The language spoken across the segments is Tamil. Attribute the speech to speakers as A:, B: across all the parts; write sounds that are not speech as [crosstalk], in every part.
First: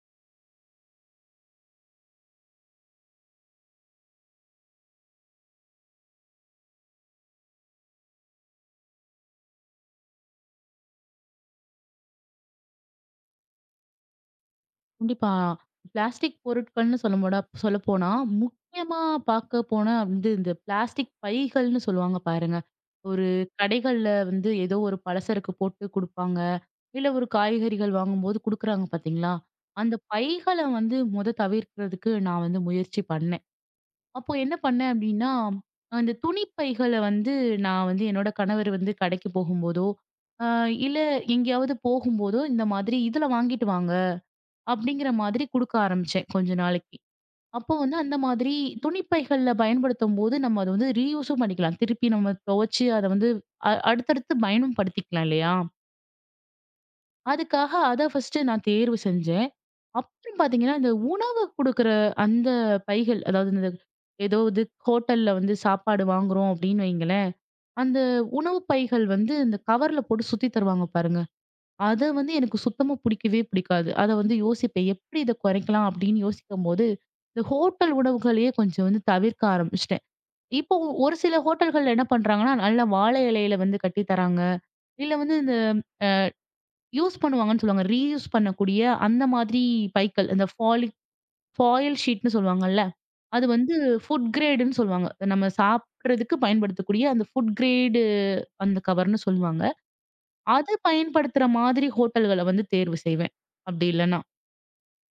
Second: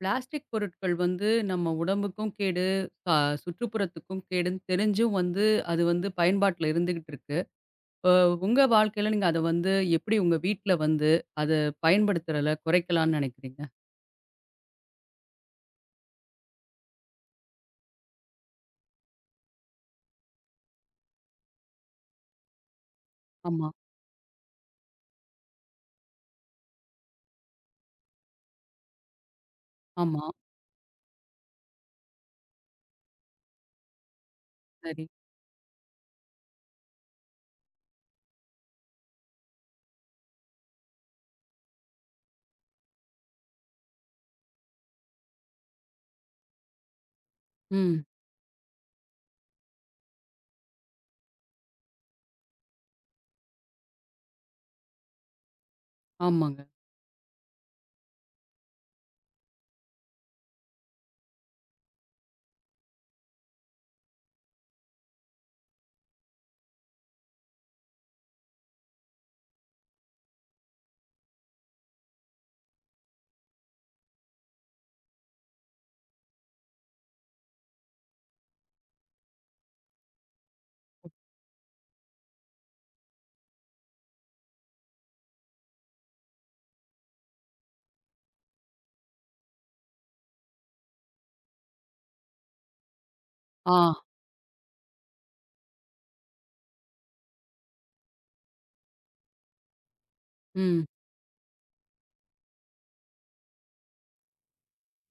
A: பிளாஸ்டிக் பொருட்கள் வந்து நம்ம உடம்புக்கும் கேடு, அ சுற்றுப்புறத்துக்கும் கேடுன்னு தெரிஞ்சும் வந்து அது வந்து பயன்பாட்டுல இருந்துகிட்டு இருக்கு. அ உங்க வாழ்க்கையில நீங்க அத வந்து எப்படி உங்க வீட்ல வந்து அத பயன்படுத்துறத குறைக்கலாம்னு நினைக்கிறீங்க?
B: கண்டிப்பா. பிளாஸ்டிக் பொருட்கள்னு சொல்லம்போடா சொல்லப்போனா, முக்கியமா பாக்க போனா வந்து இந்த பிளாஸ்டிக் பைகள்னு சொல்லுவாங்க பாருங்க. ஒரு
A: ஆமா,
B: கடைகள்ல வந்து ஏதோ ஒரு பலசரக்கு போட்டு குடுப்பாங்க. இல்ல ஒரு காய்கறிகள் வாங்கும்போது குடுக்குறாங்க பாத்தீங்களா? அந்த
A: ஆமா.
B: பைகள வந்து மொத தவிர்க்கிறதுக்கு நான் வந்து முயற்சி பண்ணேன். அப்போ என்ன பண்ணேன்
A: சரி.
B: அப்டின்னா, அந்த துணி பைகள வந்து நான் வந்து என்னோட கணவர் வந்து கடைக்கு போகும்போதோ, அ இல்ல எங்கேயாவது போகும்போதோ இந்த மாதிரி இதுல வாங்கிட்டு வாங்க. அப்படிங்கிற மாதிரி குடுக்க ஆரம்பிச்சேன் கொஞ்ச நாளைக்கு. அப்போ வந்து
A: ம்.
B: அந்த மாதிரி துணிப்பைகள்ல பயன்படுத்தும்போது, நம்ம அத வந்து ரீயூஸும் பண்ணிக்கலாம். திருப்பி நம்ம துவச்சு அத வந்து அடுத்தடுத்து பயனும் படுத்திக்கலாம் இல்லையா?
A: ஆமாங்க.
B: அதுக்காக அத ஃபர்ஸ்ட்டு நான் தேர்வு செஞ்சேன். அப்புறம் பார்த்தீங்கன்னா, இந்த உணவு குடுக்குற அந்த பைகள், அதாவது இந்த ஏதோ இது ஹோட்டல்ல வந்து சாப்பாடு வாங்குறோம் அப்படின்னு வைங்களேன், அந்த உணவு பைகள் வந்து இந்த கவர்ல போட்டு சுத்தி தருவாங்க பாருங்க. அத வந்து எனக்கு சுத்தமா பிடிக்கவே பிடிக்காது. அத வந்து யோசிப்பேன். எப்படி இத குறைக்கலாம் அப்படின்னு யோசிக்கும்போது, இந்த ஹோட்டல் உணவுகளையே கொஞ்சம் வந்து தவிர்க்க ஆரம்பிச்சுட்டேன். இப்போ ஒரு சில ஹோட்டல்கள்ல என்ன பண்றாங்கன்னா, நல்ல வாழை இலையில வந்து கட்டி தராங்க. இல்ல வந்து இந்த யூஸ் பண்ணுவாங்கன்னு சொல்லுவாங்க. ரீயூஸ் பண்ணக்கூடிய அந்த மாதிரி பைக்கள். இந்த ஃபாலி ஃபாயில் ஷீட்ன்னு சொல்லுவாங்கல்ல. அது வந்து
A: ஆ.
B: ஃபுட் கிரேடுன்னு சொல்லுவாங்க. நம்ம சாப்பிடுறதுக்கு பயன்படுத்தக்கூடிய அந்த ஃபுட் கிரேடு அந்த கவர்ன்னு சொல்லுவாங்க. அது
A: ம்.
B: பயன்படுத்துற மாதிரி ஹோட்டல்கள வந்து தேர்வு செய்வேன். அப்படி இல்லன்னா.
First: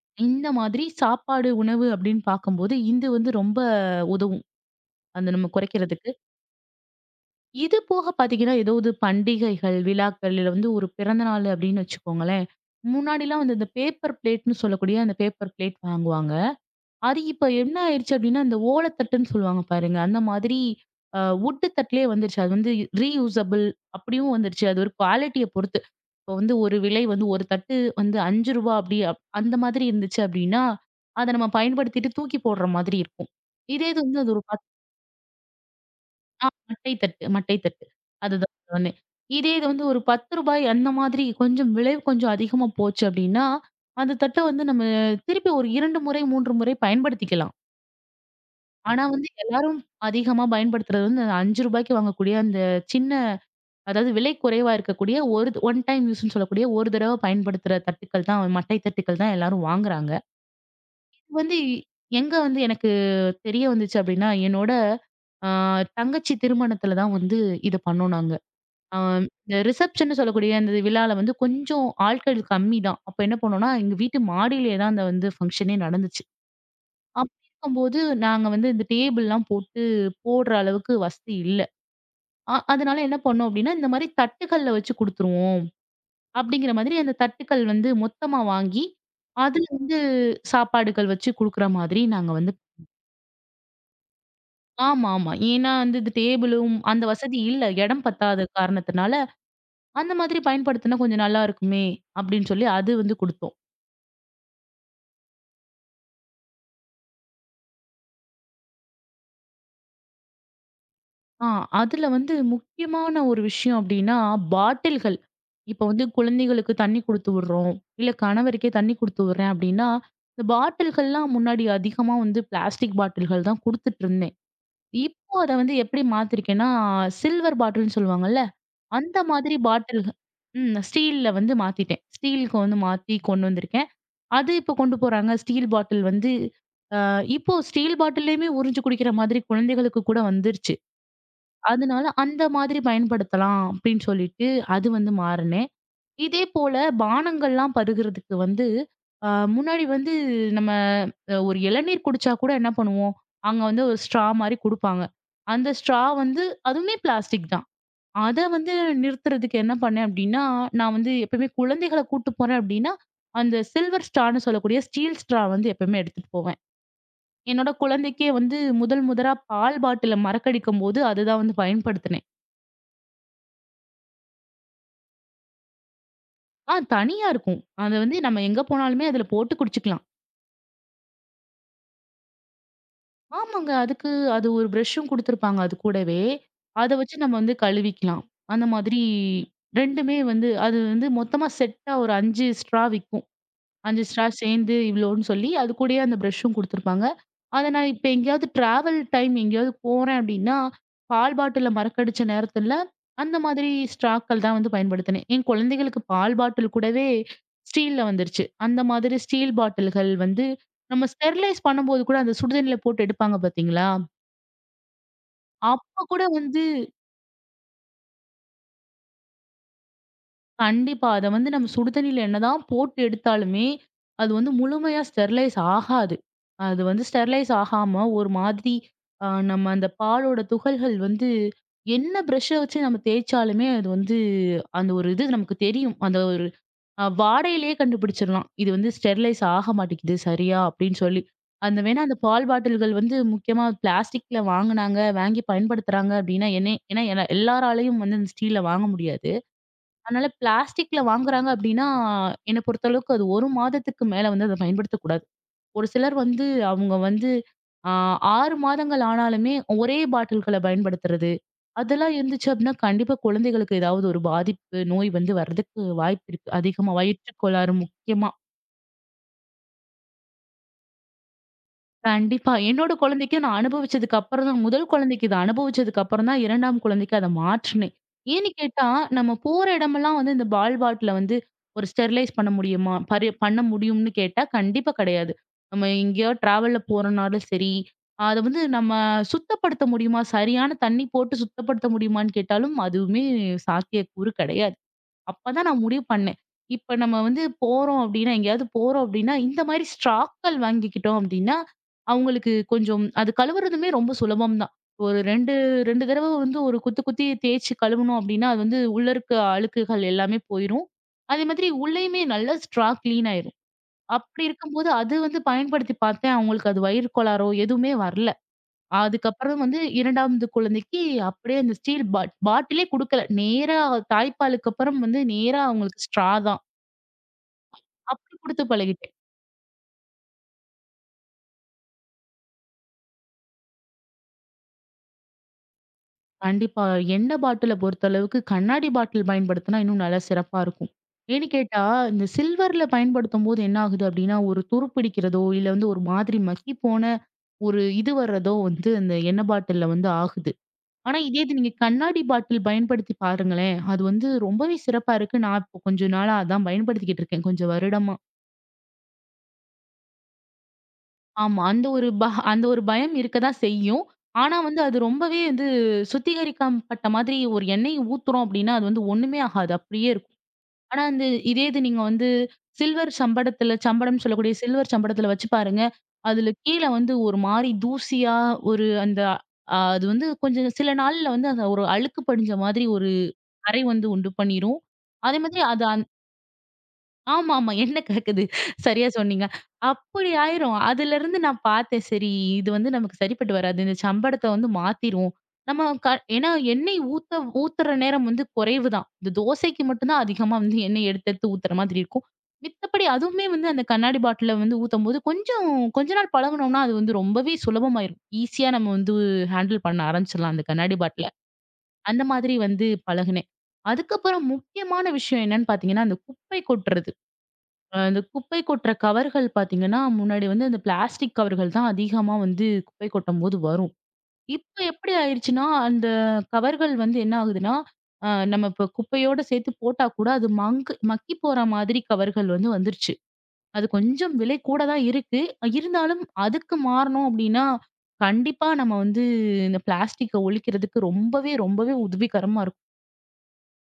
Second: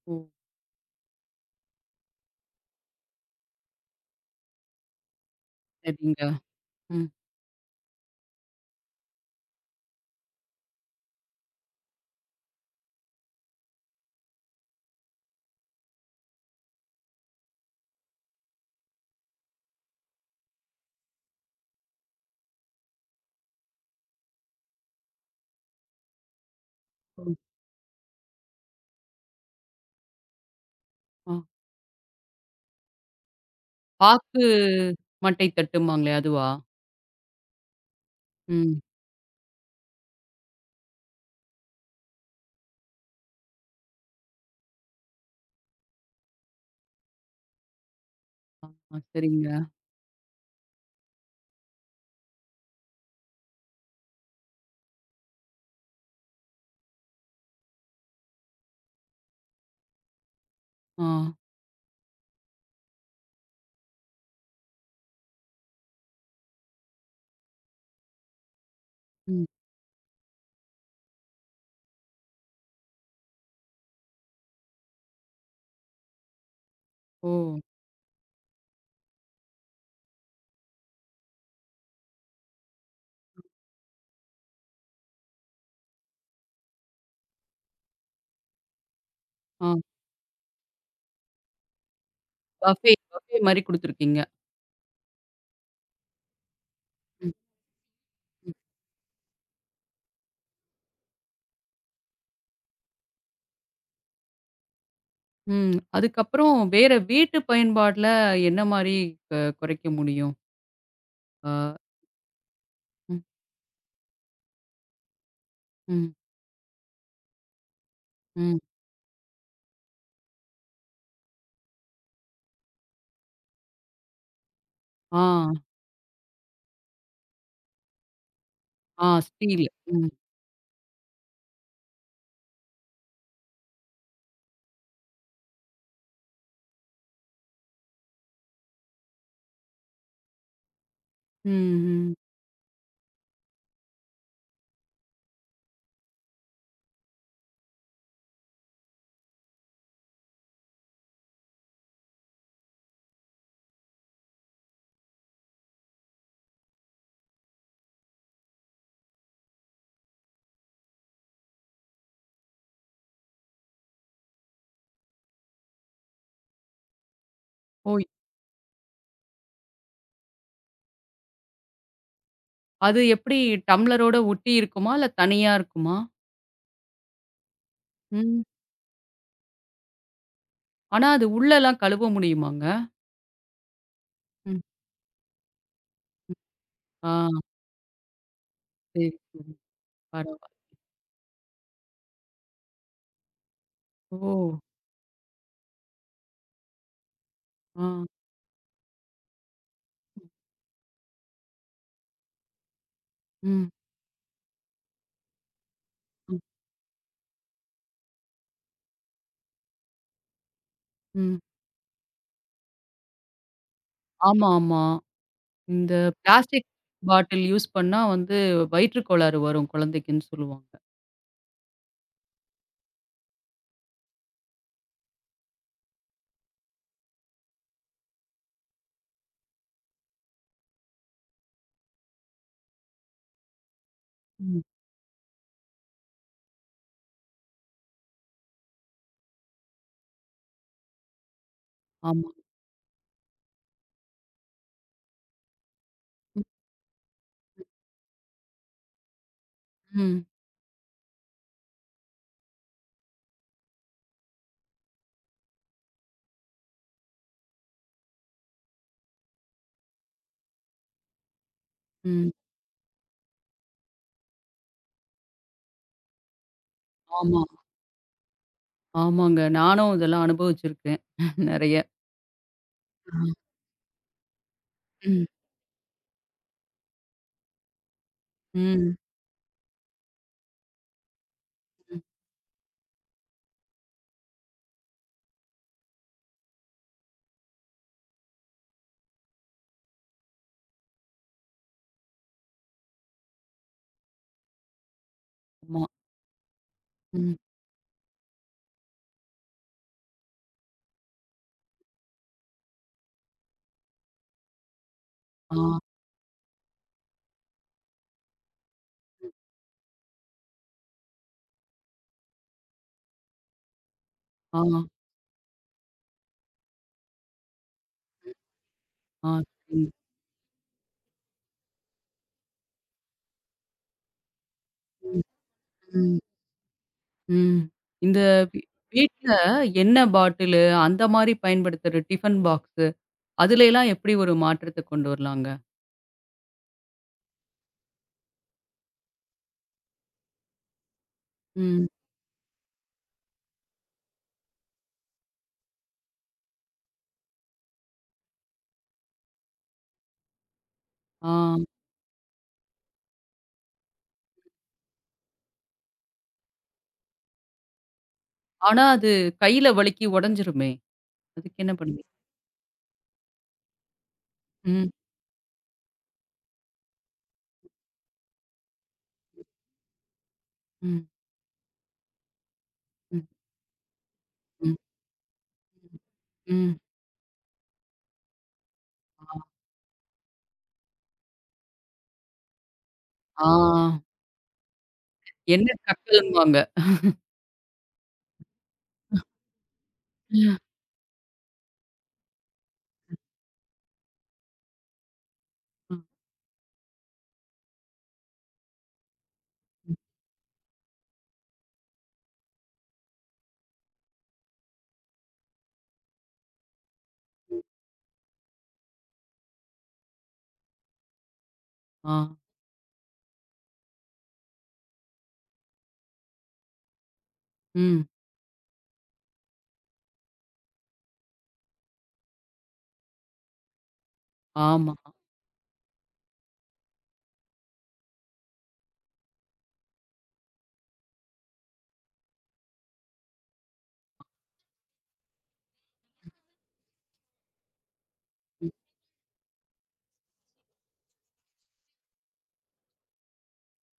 A: ஓ!
B: இந்த மாதிரி சாப்பாடு, உணவு அப்படின்னு பார்க்கும்போது, இது வந்து ரொம்ப உதவும். அந்த நம்ம குறைக்கிறதுக்கு.
A: சரிங்க. ம்.
B: இது போக பார்த்தீங்கன்னா, ஏதாவது பண்டிகைகள், விழாக்கள் இல்ல வந்து ஒரு பிறந்த நாள் அப்படின்னு வச்சுக்கோங்களேன். முன்னாடிலாம் வந்து இந்த பேப்பர் பிளேட்ன்னு சொல்லக்கூடிய அந்த பேப்பர் பிளேட் வாங்குவாங்க. அது இப்ப என்ன ஆயிருச்சு அப்படின்னா, இந்த ஓலத்தட்டுன்னு சொல்லுவாங்க பாருங்க. அந்த மாதிரி வுட்டு தட்டிலே வந்துருச்சு. அது வந்து ரீயூசபிள் அப்படியும் வந்துருச்சு. அது ஒரு குவாலிட்டிய பொறுத்து இப்போ வந்து ஒரு விலை வந்து
A: ம்.
B: ஒரு தட்டு வந்து ரூ. 5 அப்படி அந்த மாதிரி இருந்துச்சு அப்படின்னா, அத
A: ஆ.
B: நம்ம பயன்படுத்திட்டு தூக்கி போடுற மாதிரி இருக்கும். இதே இது வந்து அது ஒரு
A: பாக்கு மட்டை தட்டும்பாங்களே
B: ஆ
A: அதுவா?
B: மட்டை தட்டு, மட்டை தட்டு. அதுதான்
A: ம்.
B: சொன்னேன். இதே இது வந்து ஒரு ரூ. 10 அந்த மாதிரி கொஞ்சம் விலை கொஞ்சம் அதிகமா போச்சு அப்படின்னா, அந்த தட்ட வந்து நம்ம திருப்பி ஒரு 2 முறை, 3 முறை பயன்படுத்திக்கலாம்.
A: ஆமா.
B: ஆனா வந்து
A: சரிங்க.
B: எல்லாரும் அதிகமா பயன்படுத்துறது வந்து அந்த ரூ. 5க்கு வாங்கக்கூடிய அந்த சின்ன அதாவது விலை குறைவா இருக்கக்கூடிய ஒரு ஒன் டைம் யூஸ்ன்னு சொல்லக்கூடிய ஒரு தடவை பயன்படுத்துற தட்டுக்கள் தான் மட்டை தட்டுக்கள் தான் எல்லாரும் வாங்குறாங்க.
A: ஆ.
B: இது வந்து எங்க வந்து எனக்கு தெரிய வந்துச்சு அப்படின்னா, என்னோட அ தங்கச்சி திருமணத்துல தான் வந்து இத பண்ணோம் நாங்க. அ
A: ம்.
B: இந்த ரிசப்ஷன்னு சொல்லக்கூடிய அந்த விழால வந்து கொஞ்சம் ஆட்கள் கம்மி தான். அப்ப என்ன பண்ணோம்னா, எங்க வீட்டு மாடியிலேயே தான் அந்த வந்து ஃபங்ஷனே நடந்துச்சு.
A: ஓ!
B: அப்படி இருக்கும்போது நாங்க வந்து இந்த டேபிள்லாம் போட்டு போடுற அளவுக்கு வசதி இல்ல. அதனால என்ன பண்ணோம் அப்படின்னா, இந்த மாரி தட்டுக்கள்ல வச்சு குடுத்துருவோம். அப்படிங்கிற மாதிரி அந்த தட்டுக்கள் வந்து மொத்தமா வாங்கி, அதுல
A: ஆ.
B: வந்து சாப்பாடுகள் வச்சு குடுக்குற மாதிரி நாங்க வந்து
A: பஃபே பஃபே மாரி குடுத்துருக்கீங்க.
B: ஆமா, ஆமா. ஏன்னா வந்து இது டேபிளும் அந்த
A: ம். ம்.
B: வசதி இல்ல. இடம் பத்தாத காரணத்தினால, அந்த மாதிரி பயன்படுத்தினா கொஞ்சம் நல்லா இருக்குமே! அப்படின்னு சொல்லி அது வந்து குடுத்தோம்.
A: ம். அதுக்கப்புறம் வேற வீட்டு பயன்பாட்ல என்ன மாரி குறைக்க முடியும்?
B: ஆ
A: ஆ.
B: அதுல வந்து முக்கியமான
A: ம்,
B: ஒரு விஷயம் அப்படின்னா, பாட்டில்கள். இப்ப வந்து
A: ம்,
B: குழந்தைகளுக்கு தண்ணி குடுத்து விடுறோம். இல்ல
A: ம்.
B: கணவருக்கே தண்ணி குடுத்து விடுறேன் அப்படின்னா, இந்த பாட்டில்கள்லாம் முன்னாடி அதிகமா வந்து பிளாஸ்டிக் பாட்டில்கள் தான் குடுத்துட்டு இருந்தாங்க.
A: ஆ,
B: இப்போ அத வந்து எப்படி மாத்திருக்கேன்னா, சில்வர் பாட்டில்ன்னு சொல்லுவாங்கல்ல.
A: ஆ
B: அந்த மாதிரி
A: ஸ்டீல்.
B: பாட்டில்
A: ம்,
B: ம். ஸ்டீல்ல வந்து மாத்திட்டேன். ஸ்டீலுக்கு வந்து மாத்தி கொண்டு வந்திருக்கேன். அது இப்போ கொண்டு போறாங்க. ஸ்டீல் பாட்டில் வந்து இப்போ ஸ்டீல் பாட்டில்லயுமே உறிஞ்சு குடிக்கிற மாதிரி குழந்தைகளுக்கு கூட வந்துருச்சு.
A: ம்,
B: அதனால
A: ம்.
B: அந்த மாதிரி பயன்படுத்தலாம் அப்படின்னு சொல்லிட்டு அது வந்து மாறினேன். இதே போல பானங்கள்லாம் பருகுறதுக்கு வந்து அ முன்னாடி வந்து நம்ம ஒரு இளநீர் குடிச்சா கூட என்ன பண்ணுவோம், அங்க வந்து ஒரு ஸ்ட்ரா மாரி குடுப்பாங்க. அந்த ஸ்ட்ரா வந்து அதுவுமே பிளாஸ்டிக் தான். அத வந்து நிறுத்துறதுக்கு என்ன பண்ணேன் அப்படின்னா, நான் வந்து எப்பயுமே குழந்தைகள கூட்டு போறேன் அப்படின்னா, அந்த சில்வர் ஸ்ட்ரான்னு சொல்லக்கூடிய ஸ்டீல் ஸ்ட்ரா வந்து எப்பயுமே எடுத்துட்டு போவேன். என்னோட
A: ஓய்!
B: குழந்தைக்கே வந்து முதல் முதலா பால் பாட்டில மறக்கடிக்கும்போது அதுதான் வந்து பயன்படுத்துனேன்.
A: அது எப்படி டம்ளரோட ஒட்டி இருக்குமா? இல்ல தனியா இருக்குமா?
B: ஆ தனியா இருக்கும். அத வந்து
A: ம்.
B: நம்ம எங்க போனாலுமே அதுல போட்டு குடிச்சுக்கலாம்.
A: ஆனா அது உள்ளலாம் கழுவ முடியுமாங்க?
B: ஆமாங்க. அதுக்கு அது
A: ம்.
B: ஒரு ப்ரஷ்ஷும் குடுத்துருப்பாங்க அது கூடவே. அத
A: ஆ
B: வச்சு நம்ம வந்து கழுவிக்கலாம். அந்த மாதிரி
A: சரி, சரி.
B: 2மே வந்து
A: பரவால்ல.
B: அது வந்து மொத்தமா செட்டா ஒரு 5 ஸ்ட்ரா விக்கும். 5
A: ஓ!
B: ஸ்டார் சேர்ந்து இவ்வளோன்னு சொல்லி, அது கூடயே அந்த ப்ரஷ்ஷும் குடுத்துருப்பாங்க. அத
A: ஆ.
B: நான் இப்ப எங்கேயாவது ட்ராவல் டைம் எங்கேயாவது போறேன் அப்டின்னா, பால் பாட்டில மறக்கடிச்ச நேரத்துல, அந்த
A: ம்,
B: மாதிரி ஸ்ட்ராக்கள் தான் வந்து பயன்படுத்தினேன். என் குழந்தைகளுக்கு பால்
A: ம்,
B: பாட்டில் கூடவே ஸ்டீல்ல வந்துருச்சு. அந்த மாதிரி ஸ்டீல் பாட்டில்கள் வந்து நம்ம
A: ம்.
B: ஸ்டெர்லைஸ் பண்ணும்போது கூட அந்த சுடுதண்ணில போட்டு எடுப்பாங்க பார்த்தீங்களா?
A: ஆமா, ஆமா. இந்த
B: அப்ப கூட வந்து
A: பிளாஸ்டிக் பாட்டில் யூஸ் பண்ணா வந்து வயிற்று கோளாறு வரும் குழந்தைக்குன்னு சொல்லுவாங்க.
B: கண்டிப்பா. அத வந்து நம்ம சுடு தண்ணீல என்னதான் போட்டு எடுத்தாலுமே, அது வந்து முழுமையா ஸ்டெர்லைஸ் ஆகாது. அது வந்து ஸ்டெர்லைஸ் ஆகாம ஒரு மாதிரி நம்ம அந்த பாலோட துகள்கள் வந்து என்ன பிரஷ்ஷ வச்சு நம்ம தேய்ச்சாலுமே அது வந்து
A: ம்.
B: அந்த ஒரு இது நமக்கு தெரியும். அந்த ஒரு வாடையிலேயே கண்டுபிடிச்சிடலாம். இது வந்து ஸ்டெர்லைஸ் ஆக மாட்டேங்குது சரியா அப்படின்னு சொல்லி. அந்த வேணா அந்த
A: ஆமா.
B: பால் பாட்டில்கள் வந்து முக்கியமா பிளாஸ்டிக்ல வாங்குனாங்க, வாங்கி பயன்படுத்துறாங்க
A: ம்,
B: அப்படின்னா, என்னே ஏன்னா எல்லாராலயும் வந்து அந்த ஸ்டீல்ல வாங்க முடியாது.
A: ம்.
B: அதனால பிளாஸ்டிக்ல வாங்குறாங்க அப்படின்னா, என்ன பொறுத்தளவுக்கு அது 1 மாதத்துக்கு மேல வந்து அத பயன்படுத்தக்கூடாது. ஒரு சிலர் வந்து அவங்க வந்து ஆ 6 மாதங்கள் ஆனாலுமே ஒரே பாட்டில்கள பயன்படுத்துறது. அதெல்லாம்
A: ம்.
B: இருந்துச்சு அப்படின்னா, கண்டிப்பா குழந்தைகளுக்கு ஏதாவது ஒரு பாதிப்பு, நோய் வந்து வர்றதுக்கு வாய்ப்பு இருக்கு. அதிகமா வயிற்றுக்
A: ஆமா.
B: கோளாறு முக்கியமா.
A: ஆமாங்க. நானும் இதெல்லாம் அனுபவிச்சிருக்கேன். நெறைய.
B: கண்டிப்பா. என்னோட குழந்தைக்கு
A: ஆ.
B: நான் அனுபவிச்சதுக்கு அப்புறம் தான் முதல்
A: ம்.
B: குழந்தைக்கு இத அனுபவிச்சதுக்கு அப்புறம் தான் 2ஆம் குழந்தைக்கு அத மாற்றுனேன். ஏன்னு கேட்டா,
A: ம்.
B: நம்ம போற இடமெல்லாம் வந்து இந்த பால் பாட்டில வந்து ஒரு
A: ம்.
B: ஸ்டெர்லைஸ் பண்ண முடியுமா? பரி பண்ண முடியும்னு கேட்டா, கண்டிப்பா கிடையாது. நம்ம எங்கேயோ டிராவல்ல போறோம்னாலும் சரி, அத வந்து நம்ம சுத்தப்படுத்த முடியுமா? சரியான தண்ணி போட்டு சுத்தப்படுத்த முடியுமான்னு கேட்டாலும், அதுவுமே சாத்தியக்கூறு கிடையாது. அப்பதான்
A: ஆமா.
B: நான் முடிவு பண்ணேன். இப்ப நம்ம
A: ம்.
B: வந்து போறோம் அப்படின்னா, எங்கேயாவது போறோம் அப்படின்னா, இந்த மாரி ஸ்ட்ராக்கள் வாங்கிக்கிட்டோம் அப்படின்னா, அவங்களுக்கு கொஞ்சம் அது கழுவுறதுமே ரொம்ப சுலபம் தான். ஒரு 2,
A: ஆ.
B: 2 தடவ வந்து ஒரு குத்து குத்தி தேய்ச்சு கழுவுனோம் அப்படின்னா, அது வந்து உள்ள
A: ம்.
B: இருக்க அழுக்குகள் எல்லாமே போயிரும். அதே மாதிரி உள்ளயுமே நல்லா ஸ்ட்ரா கிளீன் ஆயிரும். அப்படி
A: ஆ.
B: இருக்கும்போது அது வந்து பயன்படுத்தி பார்த்தேன். அவங்களுக்கு அது வயிறு கோளாறோ எதுவுமே வரல.
A: ஆ.
B: அதுக்கப்புறம் வந்து
A: ம்.
B: 2வது குழந்தைக்கு அப்படியே அந்த ஸ்டீல் பாட்டிலே குடுக்கல. நேரா தாய்ப்பாலுக்கு அப்புறம் வந்து
A: ம்.
B: நேரா அவங்களுக்கு
A: ம்.
B: ஸ்ட்ரா தான்.
A: ம். இந்த
B: அப்படி
A: வீ
B: குடுத்து பழகிட்டேன்.
A: வீட்ல எண்ணெய் பாட்டிலு அந்த மாரி பயன்படுத்துற டிஃபன் பாக்ஸு, அதுலலாம் எப்படி ஒரு மாற்றத்த கொண்டு வரலாங்க?
B: கண்டிப்பா. எண்ணெய் பாட்டில பொறுத்தளவுக்கு கண்ணாடி பாட்டில் பயன்படுத்தினா இன்னும் நல்லா சிறப்பா இருக்கும். ஏன்னு கேட்டா,
A: ம்.
B: இந்த சில்வர்ல பயன்படுத்தும்போது என்ன ஆகுது அப்படின்னா, ஒரு துரு பிடிக்கிறதோ, இல்ல வந்து ஒரு மாதிரி மக்கி போன ஒரு இது வர்றதோ வந்து அந்த எண்ணெய் பாட்டில்ல வந்து ஆகுது. ஆனா
A: ஆ.
B: இதே இது நீங்க கண்ணாடி பாட்டில் பயன்படுத்தி பாருங்களேன். அது வந்து ரொம்பவே சிறப்பா இருக்கு. நான் இப்போ கொஞ்ச நாளா அதான் பயன்படுத்திக்கிட்டு இருக்கேன், கொஞ்சம் வருடமா.
A: ஆனா அது கையில வழுக்கி உடைஞ்சிருமே! அதுக்கு
B: ஆமா.
A: என்ன
B: அந்த
A: பண்ணுவீங்க?
B: ஒரு அந்த ஒரு பயம் இருக்க தான் செய்யும். ஆனா வந்து
A: ம்.
B: அது ரொம்பவே வந்து சுத்திகரிக்கப்பட்ட மாதிரி ஒரு எண்ணெய ஊத்துறோம் அப்டின்னா, அது வந்து ஒண்ணுமே ஆகாது. அப்டியே இருக்கும். ஆனா
A: ம்.
B: வந்து இதே இது நீங்க வந்து சில்வர்
A: ம்.
B: சம்படத்துல சம்படம்னு சொல்லக்கூடிய
A: ம்.
B: சில்வர் சம்படத்துல வச்சு பாருங்க. அதுல
A: ம்.
B: கீழ வந்து ஒரு மாரி தூசியா ஒரு அந்த
A: ஆ.
B: அது வந்து கொஞ்சம் சில நாள்ல வந்து அந்த ஒரு அழுக்கு படிஞ்ச மாதிரி ஒரு
A: ஆ.
B: கரை வந்து உண்டு பண்ணிரும். அதே மாதிரி
A: எண்ணெய்
B: அது
A: கக்கல்ம்பாங்க.
B: ஆமாமா. எண்ணெ கலக்குது. சரியா சொன்னீங்க. அப்படி
A: ம்.
B: ஆயிரும். அதுலருந்து நான் பார்த்தேன். சரி, இது வந்து நமக்கு சரிப்பட்டு வராது. இந்த சம்படத்த வந்து மாத்திருவோம். நம்ம ஏன்னா எண்ணெய் ஊத்துற நேரம் வந்து குறைவு தான். இந்த தோசைக்கு
A: ம்.
B: மட்டும் தான் அதிகமா வந்து எண்ணெய் எடுத்து எடுத்து ஊத்துற மாதிரி இருக்கும். மித்தபடி அதுவுமே வந்து அந்த கண்ணாடி பாட்டில்ல வந்து ஊத்தம்போது கொஞ்சம் கொஞ்ச நாள் பழகுனோம்னா, அது வந்து ரொம்பவே சுலபமாயிரும். ஈஸியா நம்ம வந்து ஹேண்டில் பண்ண ஆரம்பிச்சிடலாம் அந்த கண்ணாடி பாட்டில.
A: ஆ.
B: அந்த மாதிரி வந்து பழகுனேன். அதுக்கப்புறம் முக்கியமான விஷயம் என்னன்னு பார்த்தீங்கன்னா, அந்த குப்பை கொட்டுறது.
A: ம்.
B: அந்த குப்பை கொட்டுற கவர்கள் பார்த்தீங்கன்னா, முன்னாடி வந்து அந்த பிளாஸ்டிக் கவர்கள் தான் அதிகமா வந்து குப்பை கொட்டும்போது வரும். இப்ப
A: ஆமா.
B: எப்படி ஆயிருச்சுன்னா, அந்த கவர்கள் வந்து என்ன ஆகுதுன்னா, நம்ம இப்ப குப்பையோட சேர்த்து போட்டா கூட அது மங்கு மக்கி போற மாதிரி கவர்கள் வந்து வந்துருச்சு. அது கொஞ்சம் விலை கூட தான் இருக்கு. இருந்தாலும் அதுக்கு மாறணும் அப்படின்னா, கண்டிப்பா நம்ம வந்து இந்த பிளாஸ்டிக்க ஒழிக்கிறதுக்கு ரொம்பவே, ரொம்பவே உதவிகரமா இருக்கும்.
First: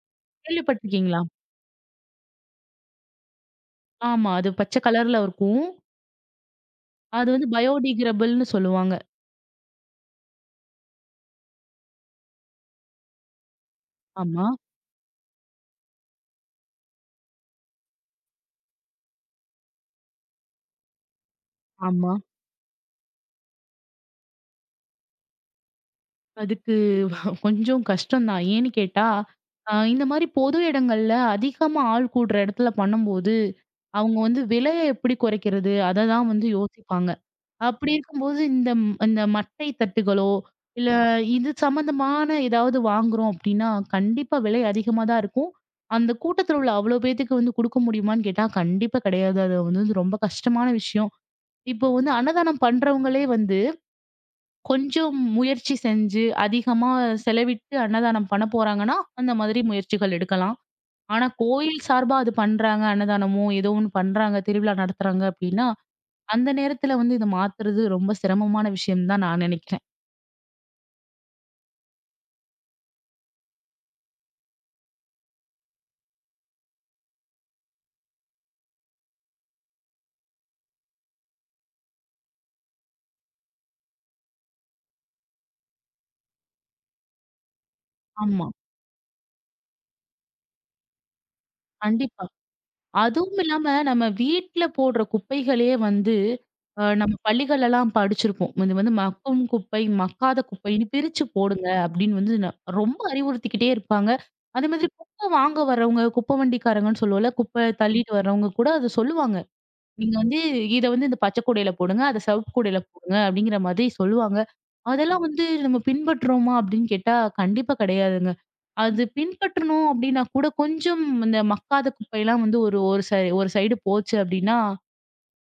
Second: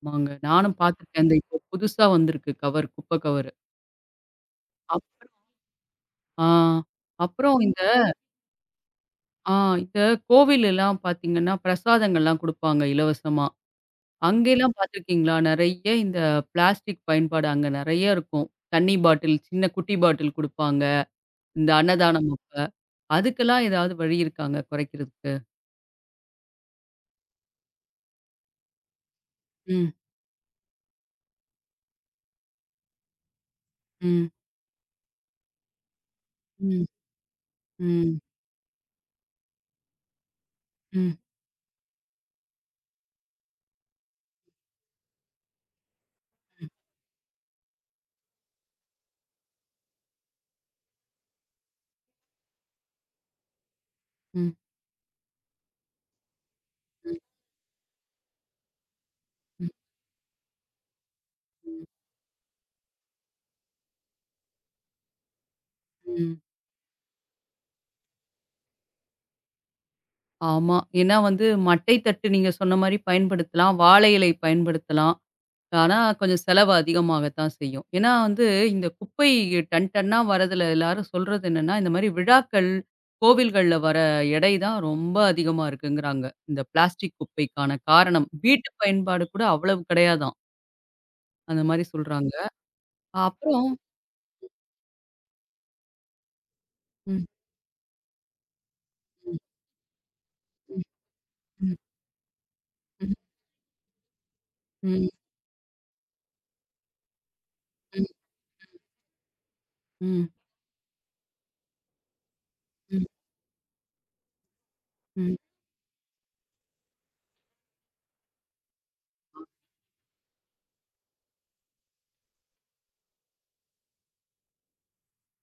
A: ஆமாங்க. நானும்
B: கேள்விப்பட்டுருக்கீங்களா?
A: பார்த்துருக்கேன். அந்த இப்போ புதுசா வந்திருக்கு கவர், குப்ப கவரு.
B: ஆமா. அது பச்சை கலர்ல
A: அப்புறம்
B: இருக்கும்.
A: ஆ.
B: அது வந்து
A: அப்புறம் இந்த
B: பயோடிகிரபிள்னு சொல்லுவாங்க.
A: ஆ இந்த கோவிலெல்லாம் பார்த்தீங்கன்னா, பிரசாதங்கள்லாம் குடுப்பாங்க இலவசமா.
B: ஆமா,
A: அங்கேலாம் பார்த்துருக்கீங்களா? நெறைய இந்த பிளாஸ்டிக் பயன்பாடு அங்க நெறைய இருக்கும். தண்ணி பாட்டில், சின்ன குட்டி பாட்டில் குடுப்பாங்க. இந்த
B: ஆமா.
A: அன்னதானம் அப்ப. அதுக்கெல்லாம் ஏதாவது வழி இருக்காங்க குறைக்கிறதுக்கு?
B: அதுக்கு [laughs] கொஞ்சம் கஷ்டம் தான். ஏன்னு கேட்டா,
A: ம்.
B: இந்த மாரி பொது இடங்கள்ல அதிகமா ஆள் கூடுற இடத்துல பண்ணும்போது, அவங்க
A: ம்.
B: வந்து விலைய எப்படி குறைக்கிறது? அத தான் வந்து
A: ம்.
B: யோசிப்பாங்க. அப்படி
A: ம்.
B: இருக்கும்போது இந்த இந்த மட்டை தட்டுகளோ, இல்ல
A: ம்.
B: இது சம்மந்தமான ஏதாவது வாங்குறோம் அப்படின்னா, கண்டிப்பா விலை அதிகமா தான் இருக்கும். அந்த கூட்டத்துல
A: ம்.
B: உள்ள அவ்வளோ பேத்துக்கு வந்து குடுக்க முடியுமான்னு கேட்டா, கண்டிப்பா கிடையாது. அது வந்து வந்து ரொம்ப கஷ்டமான விஷயம். இப்போ வந்து அன்னதானம் பண்றவங்களே வந்து
A: ம்.
B: கொஞ்சம் முயற்சி செஞ்சு, அதிகமா
A: ம்.
B: செலவிட்டு அன்னதானம் பண்ண போறாங்கன்னா, அந்த மாதிரி
A: ம்.
B: முயற்சிகள் எடுக்கலாம். ஆனா
A: ம்.
B: கோயில் சார்பா அது பண்றாங்க, அன்னதானமோ ஏதோ ஒண்ணு பண்றாங்க, திருவிழா நடத்துறாங்க அப்படின்னா,
A: ம்.
B: அந்த நேரத்துல வந்து இத மாத்துறது ரொம்ப சிரமமான விஷயம் தான் நான் நினைக்கிறேன்.
A: ஆமா. ஏன்னா வந்து மட்டை தட்டு நீங்க சொன்ன மாரி பயன்படுத்தலாம். வாழை இலை பயன்படுத்தலாம். ஆனா, கொஞ்சம் செலவு அதிகமாகத்தான் செய்யும். ஏன்னா வந்து இந்த குப்பை டன் டன்னா வரதுல எல்லாரும் சொல்றது என்னன்னா, இந்த மாரி விழாக்கள், கோவில்கள்ல வர எடை தான் ரொம்ப அதிகமா இருக்குங்கிறாங்க. இந்த பிளாஸ்டிக் குப்பைக்கான காரணம்.
B: ஆமா.
A: வீட்டு பயன்பாடு கூட அவ்வளவு கிடையாதாம். அந்த மாரி
B: கண்டிப்பா.
A: சொல்றாங்க.
B: அதுவும் இல்லாம
A: அப்புறம்
B: நம்ம வீட்ல போடுற குப்பைகளையே வந்து நம்ம
A: ம்,
B: பள்ளிகள்லாம் படிச்சிருப்போம். இது வந்து
A: ம்,
B: மக்கும் குப்பை, மக்காத
A: ம்,
B: குப்பைன்னு பிரிச்சு போடுங்க
A: ம்,
B: அப்படின்னு வந்து ரொம்ப
A: ம்,
B: அறிவுறுத்திக்கிட்டே இருப்பாங்க. அதே மாதிரி
A: ம்,
B: குப்பை வாங்க வரவங்க, குப்பை வண்டிக்காரங்கன்னு சொல்லுவோம்ல, குப்பை
A: ம், ம்,
B: தள்ளிட்டு வர்றவங்க கூட அத சொல்லுவாங்க. நீங்க வந்து இத வந்து இந்த பச்சை கூடையில போடுங்க, அத சிவப்பு கூடையில
A: ம், ம்.
B: போடுங்க அப்படிங்கிற மாதிரி சொல்லுவாங்க. அதெல்லாம் வந்து நம்ம பின்பற்றுறோமா அப்படின்னு கேட்டா, கண்டிப்பா கிடையாதுங்க. அது பின்பற்றணும் அப்டின்னா கூட கொஞ்சம் இந்த மக்காத குப்பையெல்லாம் வந்து ஒரு ஒரு ஒரு சைடு போச்சு அப்டின்னா,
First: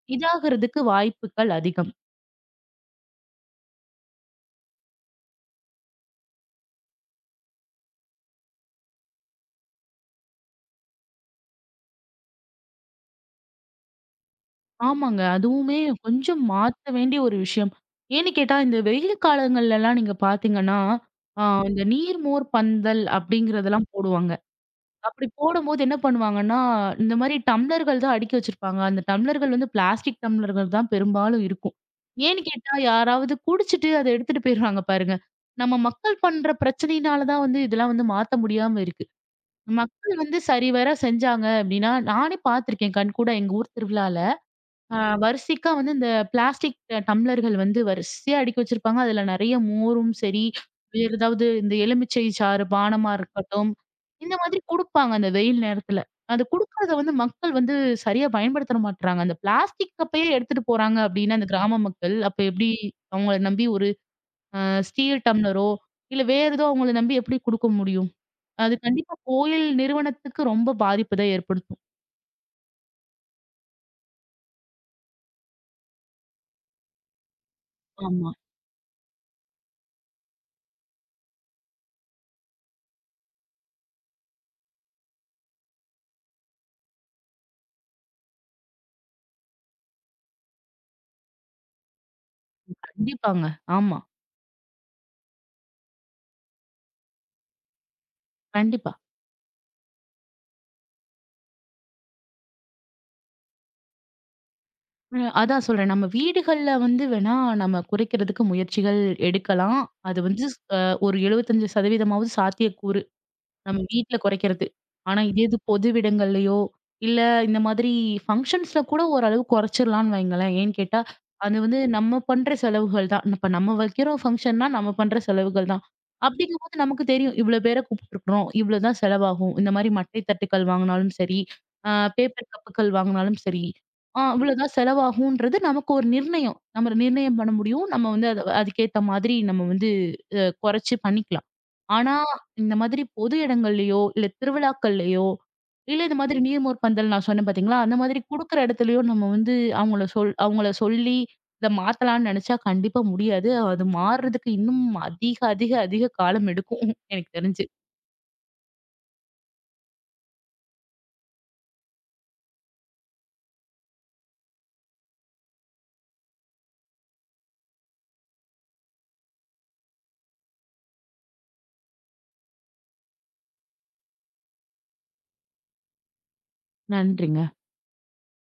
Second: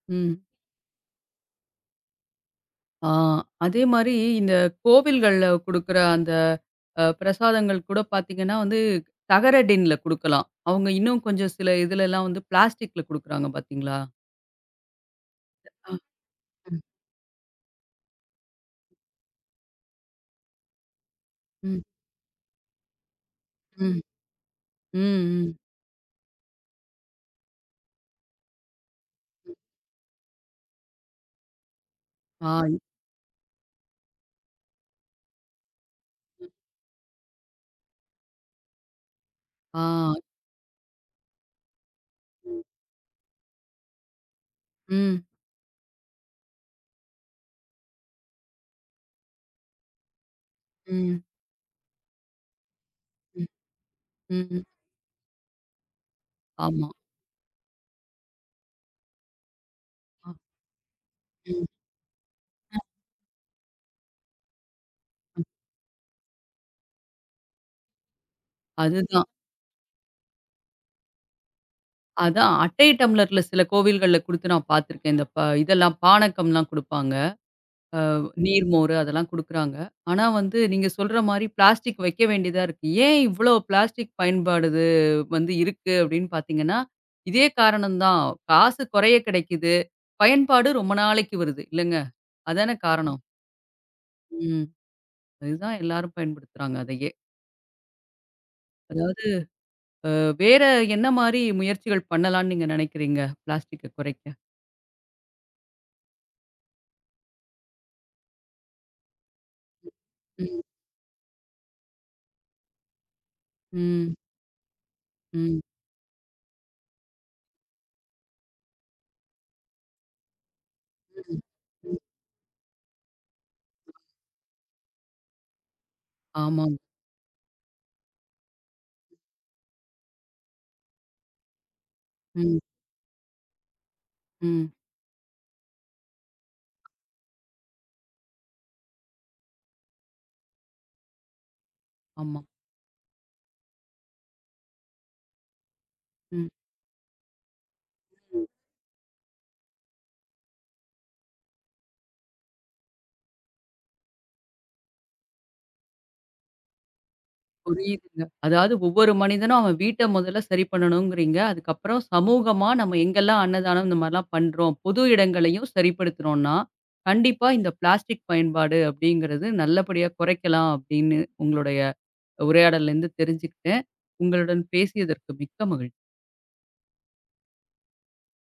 A: ம்.
B: இதாகுறதுக்கு வாய்ப்புகள் அதிகம்.
A: ஆ, அதே மாரி இந்த கோவில்கள்ல குடுக்குற அந்த பிரசாதங்கள் கூட பார்த்தீங்கன்னா வந்து, தகர டின்ல குடுக்கலாம். அவங்க இன்னும் கொஞ்சம் சில இதுலலாம் வந்து பிளாஸ்டிக்ல குடுக்குறாங்க பார்த்தீங்களா?
B: ஆமாங்க. அதுவுமே
A: ஆ.
B: கொஞ்சம்
A: ம்.
B: மாத்த வேண்டிய ஒரு விஷயம். ஏன்னு கேட்டா, இந்த வெயில் காலங்கள்லலாம் நீங்க பார்த்தீங்கன்னா, ஆ
A: ம்.
B: இந்த நீர் மோர் பந்தல் அப்டிங்கிறதெல்லாம்
A: ம். ம்.
B: போடுவாங்க. அப்படி
A: ம்.
B: போடும்போது என்ன பண்ணுவாங்கன்னா, இந்த மாரி டம்ளர்கள் தான் அடுக்கி வச்சிருப்பாங்க. அந்த டம்ளர்கள் வந்து பிளாஸ்டிக் டம்ளர்கள் தான் பெரும்பாலும் இருக்கும். ஏன்னு
A: ஆ.
B: கேட்டா, யாராவது குடிச்சிட்டு அத எடுத்துட்டு போயிருவாங்க பாருங்க. நம்ம மக்கள் பண்ற பிரச்சனையினால தான் வந்து இதெல்லாம் வந்து மாத்த முடியாம இருக்கு.
A: ஆ.
B: மக்கள் வந்து சரிவர செஞ்சாங்க அப்படின்னா, நானே
A: ம்.
B: பார்த்துருக்கேன் கண்கூடா எங்க ஊர் திருவிழால. அ
A: ம்.
B: வரிசைக்கா வந்து இந்த பிளாஸ்டிக் டம்ளர்கள் வந்து வரிசையா அடுக்கி வச்சிருப்பாங்க. அதுல நெறைய மோரும் சரி, வேற
A: ம்.
B: ஏதாவது இந்த எலுமிச்சை சாறு பானமா இருக்கட்டும், இந்த மாதிரி
A: ம்.
B: குடுப்பாங்க அந்த வெயில் நேரத்துல. அது
A: ஆமா.
B: குடுக்கறத வந்து மக்கள் வந்து சரியா பயன்படுத்த மாட்றாங்க. அந்த பிளாஸ்டிக் கப்பையே
A: அ.
B: எடுத்துட்டு போறாங்க அப்டின்னா, அந்த
A: ம்.
B: கிராம மக்கள் அப்ப எப்டி அவங்கள நம்பி ஒரு அ ஸ்டீல் டம்ளரோ, இல்ல வேற ஏதோ அவங்கள நம்பி எப்படி குடுக்க முடியும்? அது கண்டிப்பா
A: அதுதான்.
B: கோயில் நிறுவனத்துக்கு ரொம்ப பாதிப்பு தான் ஏற்படுத்தும்.
A: அதான் அட்டை டம்ளர்ல சில கோவில்கள்ல குடுத்து நான் பார்த்துருக்கேன். இந்த ப இதெல்லாம் பானக்கம்லாம் குடுப்பாங்க.
B: ஆமா.
A: நீர்மோரு அதெல்லாம் குடுக்குறாங்க. ஆனா வந்து நீங்க சொல்ற மாரி பிளாஸ்டிக் வைக்க வேண்டியதா இருக்கு. ஏன் இவ்ளோ பிளாஸ்டிக் பயன்பாடுது வந்து இருக்கு அப்படின்னு பார்த்தீங்கன்னா, இதே காரணம் தான். காசு குறைய கிடைக்குது. பயன்பாடு ரொம்ப நாளைக்கு வருது இல்லங்க? அதானே ம். காரணம்.
B: கண்டிப்பாங்க. ஆமா.
A: ம். அதுதான் எல்லாரும் பயன்படுத்துறாங்க அதையே.
B: கண்டிப்பா.
A: அதாவது வேற என்ன மாரி முயற்சிகள் பண்ணலாம்னு நீங்க நினைக்கிறீங்க? பிளாஸ்டிக்க குறைக்க?
B: அதான் சொல்றேன். நம்ம வீடுகள்ல வந்து வேணா நம்ம குறைக்கிறதுக்கு முயற்சிகள் எடுக்கலாம். அது வந்து ஸ்
A: ம்.
B: அ ஒரு 75% சாத்தியக்கூறு. நம்ம
A: ம்.
B: வீட்ல குறைக்கிறது. ஆனா இதே இது
A: ம்.
B: பொதுவிடங்கள்லயோ, இல்ல இந்த மாதிரி ஃபங்ஷன்ஸ்ல கூட ஓரளவு குறைச்சிடலாம்னு வைங்களேன். ஏன்னு கேட்டா,
A: ம்.
B: அது வந்து
A: ம்.
B: நம்ம பண்ற செலவுகள் தான். இப்ப நம்ம வைக்கிறோம் ஃபங்ஷன்னா, நம்ம பண்ற செலவுகள் தான். அப்படிங்கும்போது
A: ஆமாங்க.
B: நமக்கு தெரியும். இவ்ளோ பேர கூப்பிட்டுருக்குறோம். இவ்ளோ தான் செலவாகும். இந்த மாரி மட்டை தட்டுக்கள் வாங்குனாலும் சரி, அ பேப்பர்
A: ம்.
B: கப்புகள் வாங்குனாலும் சரி, ஆ இவ்ளோ
A: ம்.
B: தான் செலவாகும்ன்றது நமக்கு ஒரு நிர்ணயம். நம்ம நிர்ணயம் பண்ண முடியும். நம்ம வந்து அத அதுக்கேத்த மாதிரி நம்ம வந்து குறைச்சு பண்ணிக்கலாம். ஆனா,
A: ஆமா.
B: இந்த மாதிரி பொது இடங்கள்லயோ, இல்ல திருவிழாக்கள்லயோ, இல்ல இந்த மாதிரி நீர்மோர் பந்தல் நான் சொன்னேன் பார்த்தீங்களா? அந்த மாதிரி
A: ம்.
B: குடுக்குற இடத்துலயோ நம்ம வந்து அவங்கள சொல்லி இத மாத்தலாம்னு நெனச்சா கண்டிப்பா முடியாது. அது மாறுறதுக்கு இன்னும் அதிக, அதிக, அதிக காலம் எடுக்கும். எனக்கு தெரிஞ்சு.
A: புரியுதுங்க. அதாவது ஒவ்வொரு மனிதனும் அவன் வீட்ட முதல்ல சரி பண்ணணுங்கிறீங்க. அதுக்கப்புறம் சமூகமா நம்ம எங்கெல்லாம் அன்னதானம் இந்த மாரிலாம் பண்றோம், பொது இடங்களையும் சரிப்படுத்துறோம்னா, கண்டிப்பா இந்த பிளாஸ்டிக் பயன்பாடு அப்படிங்கிறது நல்லபடியா குறைக்கலாம் அப்படின்னு உங்களுடைய உரையாடல்லேருந்து தெரிஞ்சுக்கிட்டேன். உங்களுடன் பேசியதற்கு மிக்க மகிழ்ச்சி.
B: நன்றிங்க.